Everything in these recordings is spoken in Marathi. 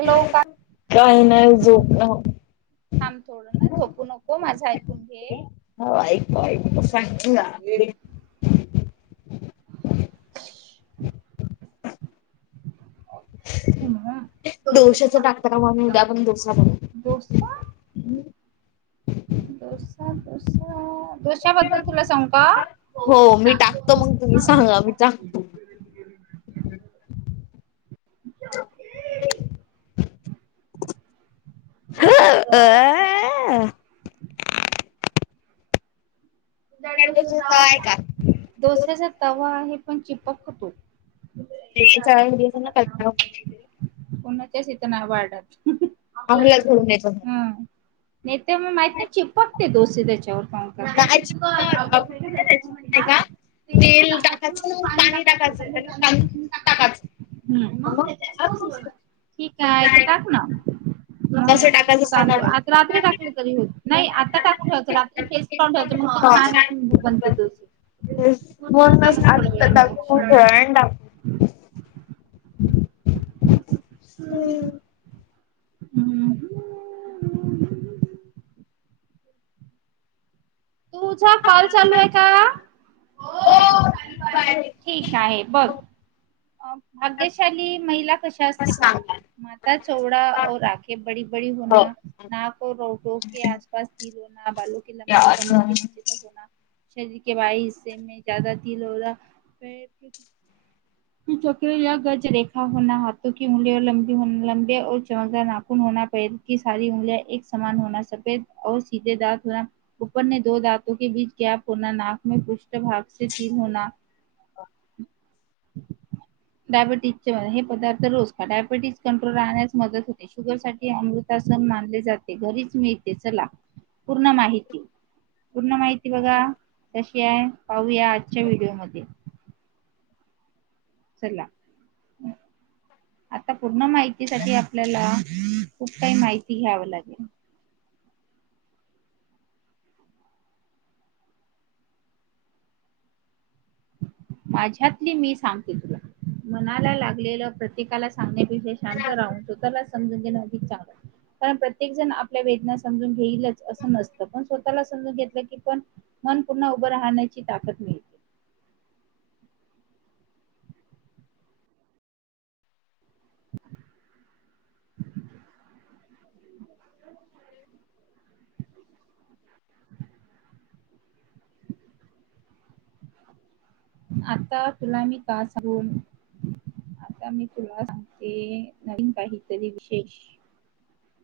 हॅलो का काही नाही झोप ांबथोड ना झोपू नको माझं ऐकून घे होपप [inaudible] दडोश्याच टाकता ममही उद्या पण दोसा बन जोस दोसा दोसा दोशबद्दल तुला सांग कात तुम्हीांगा अमिता ज आ त सय का दडोस्याचा तवा्हा आहे पण चिपक होतो ते ना कल्पना कर पुनच्या शेतना वाारडात आम्हाला घडून्याय नाही तर मग माहित नाही चिपकते दोसे त्याच्यावर फं कर आपण त्याच्या नाही का तेल टाकायचं ना पाणी टाकायचं टाकायचं ह मग पोहच ठीक आहेथ टाक ना कसं टाकायचं सांगा मला. आता रात्री टाकलं तरी हो नाही आता टाकून ठेवायचं रात्री पेस्ट करून ठेयच ते थांब आाक थोड्या वेळाने आणिाक हम्म हम्म तुझा कॉल चालू आहे का हो चाल आहे ठीक आहे बघ अ भाग्यशाली महिला कशा असते प सांगा. म चौडा औ राखे बडी बडी हो. होणार नाक रोटो के आसपास तीर होना बलो के लंबाई कमर के निीचे तक होना शरीर के बाय हिस्से म ज तल हो प चक या गज रेखा होना हातथो क उंगली लब लंबे औ चमद नाखुून होना पै की सारी उंगल एक समान होना सफेद सिधे दत हो परने दो दातो के बीच गॅप होना नाक मे पृष भाग तीर होना [inaudible] [inaudible] डायबिटीसचे हे पदार्थ रोज ख डायबिटीस कंट्रोल राहण्यास मदत होते शुगर सा अमृ सण मानले जाते घरीच मिळते चला पूर्ण माहिती पूर्ण माहिती बघा तशी आहे पाहूया आजच्या व्हिडिओमध्ये चला आता पूर्ण माहिती साठी आपल्याला खूप काही माहिती घ्याव लागेल. माझ्यातली मी सांगते तुला मनाला लागलेलं प्रतकाला सांगण्या विषय शांत राहून स्वतःलाच समजून घे अधिक चांगलं कारण प्रत्येक जण आपल्या वेदना समजून घेईलच असं नसतं पण स्वतःला समजून घेतलं की पण मन पूर्ण उभं राहण्याची ताकद मिळ ह [inaudible] हम [inaudible] आता तुला मी का सांगून आता मी तुला सांगते नवीन काहीतरी विशेष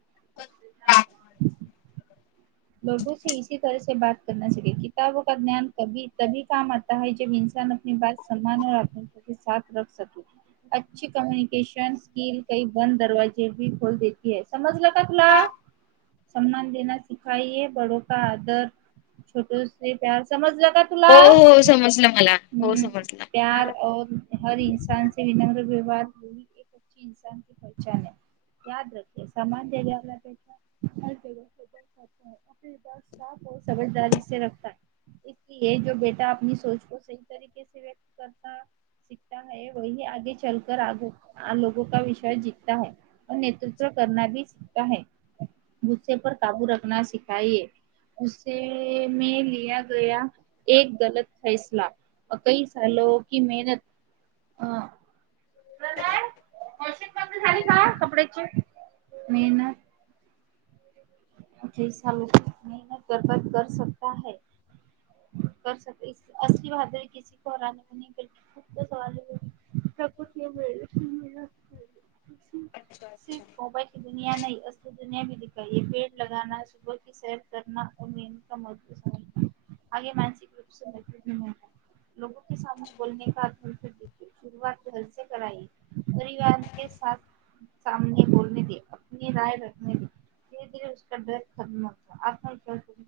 [inaudible] लोो इी तर बाात करना स किबो का ज्ञान क त काम आता है जब इनसन आपली बाात समान आत्म सा रख सके अच्छी कम्युनिकेशन स्किल काही बंद दरवाजे भी खोल देती ह समजलं का तुला सन्मान देण्यास खाये बडो का आदर छोटो प्याार समजलाका तुला हो हो समजलं मला हो समजलं. प्यार और हर इन्ानचे विनग्र व्यवहार हो इी पचण आहे याद रखे समानला हे आपली बा साफ समजदारी रखता इि जो बेटा आपली सोच को सही तरीके व्यक्त करता सिखता है वही आगे चल कर आगो लोगो का विषय जीतता ह नेतृत्व कर भ सिखता है गुस्से पर काबू रखना सिखाईे. उुसे मे लिया ग एक गलत फैसला कही सलो की मेहनत अ प्रणय [inaudible] झाली का कपड्याची मेहनत मेहनत बरबाद कर कर सकता है. करक असली बादळी किसी को हरा खूप सवा [unintelligible] प्रकृती मिळ [unintelligible] सिर्फ मोबाईली दुनया नाही असली दुनया भी दिखाई एक पेड लग सुब सेर कर मेंद मजबू स आगे मानसिक रूप मू लोो सामने बोल आधनील शरुवात घरसे करई परिवार के सा समने बोलणे ती आप राय रखणे ती धरे धे ड्रेस खम होत आप इ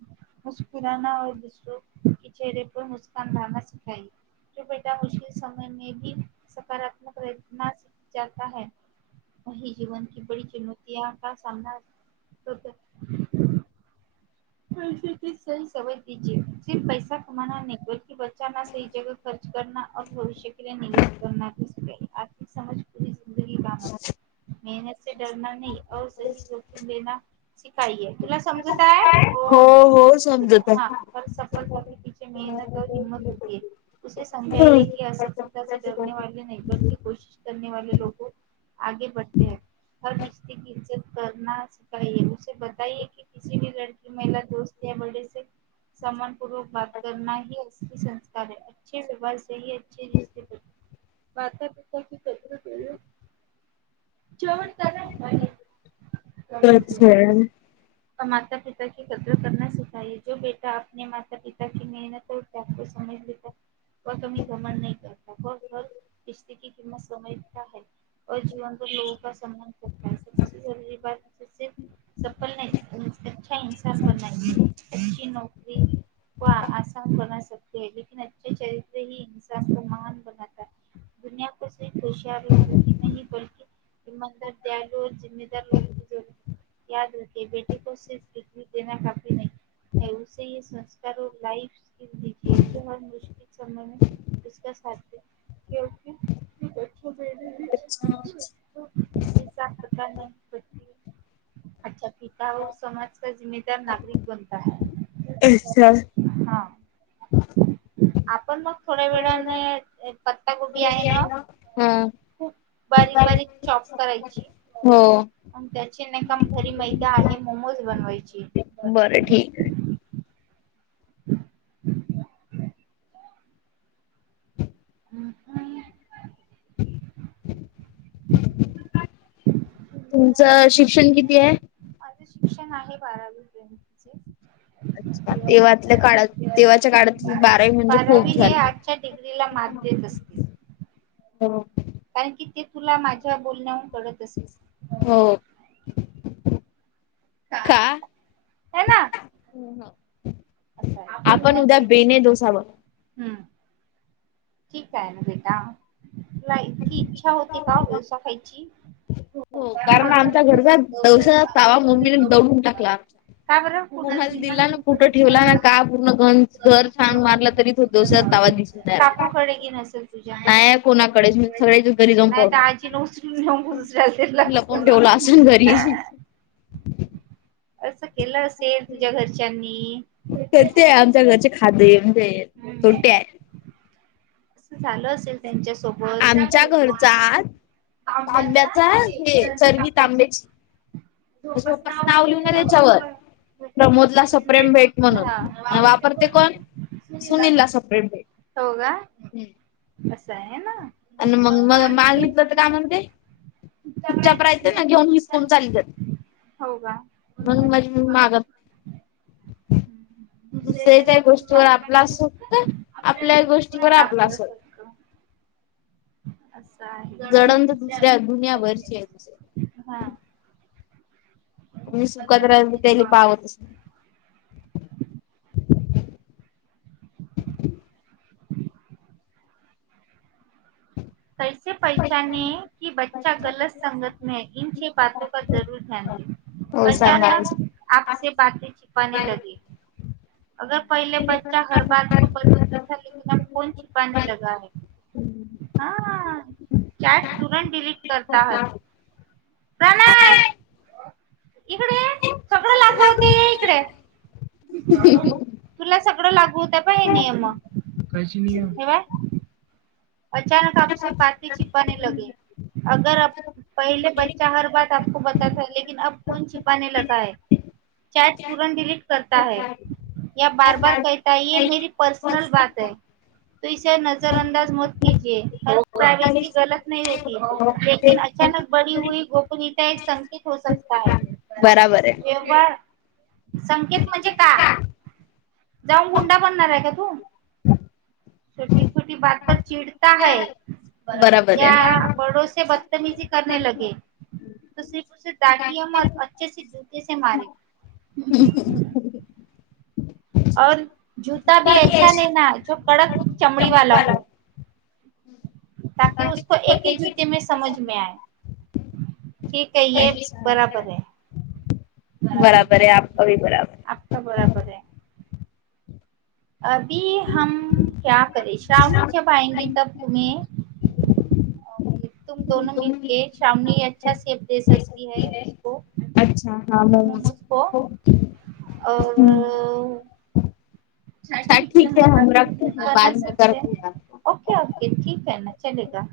मुस्कराऔ दुसर चेहरे पर मुस्कनना सिखाये. जो बेटा मुश्कल समय मे भी सकारातमक रना सखता है व जीवन क बडी चुनौतया का सामना कर [unintelligible] ष स समज दीजे सिर्फ पैसा कमा नाही बलि बचा स जग खर्च कर भविष्य के निवेश कर घ सक आर्थिक समज हम् [unintelligible] मेहनतचे डरना नाही सही जोखिम देना काय आहे तुला समजताय हो हो समजत हा आहे. तर सपल तिची मेहनत तर हिंमत होती. उे समजाये की असफलताचे डरने वे नाही बलकी कोशिश कर वे लोकु आगे बढते है हर रिश्तेची इज्जत करना सखाये. बताये की की लडकी महिला दोस्त या बर्डे समानपूर्वक बाात करना ही अ संस्कार ह अच्छे व्यवहार अ रिश्ते मात पिता की कतू बोलो [unintelligible] [inaudible] जवरत म [unintelligible] ह. माता पिता की कद्र कर सखाय जो बेटा आपने माता पिता क मेहनत त्यामजात क घमण नाही करत. बिशती क किमत समयै जीवनवर लोो का स्मान करता स जरुरी बाात. पण नाही. अच्छा इन्साान बनाय अच्ी नोकरी व आसान बनकते. क अचछे चरित्र ह इनसान को महान बनता. दुनया को सिर्फ होशार लोगो क नाही बलकीि मंदिर द्यालु. जमेदार लो ज याद रे बेटी को सिर्फ डग्री देना काफी नाही. है उे संस्कार लाइफ स्किजे जो ह मु [unintelligible] यका साथ दे अच्छा. कक [unintelligible] प्रकार नाही. अच्छा पिता औ समाज का जिमेदार नागरिक बनता है. अच्छा हा आपण मग थोड्या वेळाने पत्ता गोबी आहे ना. हा खूप बारीक बारीक चॉप करायची हो त्या. का घरी मैदा आहे मोमोज बनवायची. बरं ठीक आहे. [unintelligible] ह् ह. तुमच शिक्षण किती आहे. माझ शिक्षण आहे बारावी पयंतीचे. अच्छा तेव्हाातल्या काळात तेव्हाच्या काळात बारावी म्हणजे बारावी खूप हे झालं. आजच्या डिग्रीला मात देत अस. ह. कारण की ते तुला माझ्या बोलण्याहून कडत असे. हो. का? असं आपण उद्या आहे. बेने ोसावर हम्म ठीक आहे ना बेटा. नाही त इच्छा होती का डोसा खायची. हो कारण आमच्या आमचा घरचा दौसा डोसा पावा तावा मम्मीने दौडून टाकला आमचा का बरं? कुणाला कोणाला दिला ना कुठं ठे? दिला का पूर्ण घ घर छान ना मारलं तरी का तवा दिसून जाय. काकूकडे घे नसेल तुझ्या नाही नाहीय कोणाकडेच म सगळे घरी जाऊन पाहणार. न उसरून ठेवला असेल नेऊल घरी. [unintelligible] असं केलं असेल तुझ्या घरच्यांनी खते आहे आमच्या घरचे खादे म्हणजे हम्म छोटे आहे. झालं असेल त्यांच्या सोबत का? तंब्याचा हे चरवी त तांब्याची आंब्याची असं झोपासनं बाप्पच आवरून नाव लिऊ ना त्याच्यावर मुकुंदला प्रमोदला सप्रेम सुपरटेंडेंट भेट म्हणून आपण ते वापरते कोण? सुनीलला सनला सप्रेट बेट सुपरटेंडेंट. हो का? असं आहे ना. आणि मग मग मागितलं तर काय म्हणते. तुमच्याकडे तुठच्या आहेत ना प्रयत्न दोन घेऊन दिवसांनी विस्कून चालेल. चाली जात. हो का. म्हणून मग माझ म्हणते मागत. हम्म. दुसऱ्याच्या गोष्टीवर आपला असोत आपल्या गोष्टीवर आपला असोत. असं आहे. जडण तर दुसऱ्या अग्नी दुनिया हव्याची वरची आहे दुसर्या हा. म्हणून मी सुखात राहून राहि त्याची त्याली पावत पाहतच नाही. कैसे पैशने की बच्चाा गलत संगत मे ह इन छे बाातो का जरूर ध्यान दे. हो सांगा अचानक आपसे बाात छिपाने लगे. अगर पहिले बच्चा हर बाात को बतता क अ कोन छिपाने लगा है. हा कॅट तुरंत डलीट करता हय. इकडे सगळं लागू होते इकडे. तुला सगळं लागू होतं प हे नियम क नियम अचानक आपचे पाात छिपाने लगे अगर पहिले बच्चाा हर बाार. को पताता लकन अब कोण छिपाने लगै. चॅट तुरंत डिलीट करता आहेै. या बार बार कताय ये मेरी पर्सनल बाात है तू इे नजर अंदाज मत ज प्रावेसी गलत नाही होतीकन अचानक बडीी हई गोपनीयता एक संकेत हो सकता ह. बराबर आहे. व्यवार संकेत म्हणजे का जाऊन गुंडा बनणार आहे का तू छोटी छोटी बाात पर चिडता है बबर बराबर आहे या बडोसे ब तमीझी कर लगे. त सिर्फ उे दाटया म अच्छे जुतेसे मारे औ जता भी ऐसा लना जो कडक चमडी वाला हो. ताकीि उको एक ह जुते मे समज म आय ठीक आहे ये बराबर है. बराबर है आपका भी बराबर आहे. अभी हम क्या करे श्रावणी जब आयंगे तब तुम्ही? तुम दोनो मिल के ावणी अच्छा सेप दे सकती है. है अच्छा हाँ मोमोज पऔर हम्म, अा ठीक ह हम रखते है बा बना म सकते करते हैं या. ओके ओके ठीक आहे ना चले का?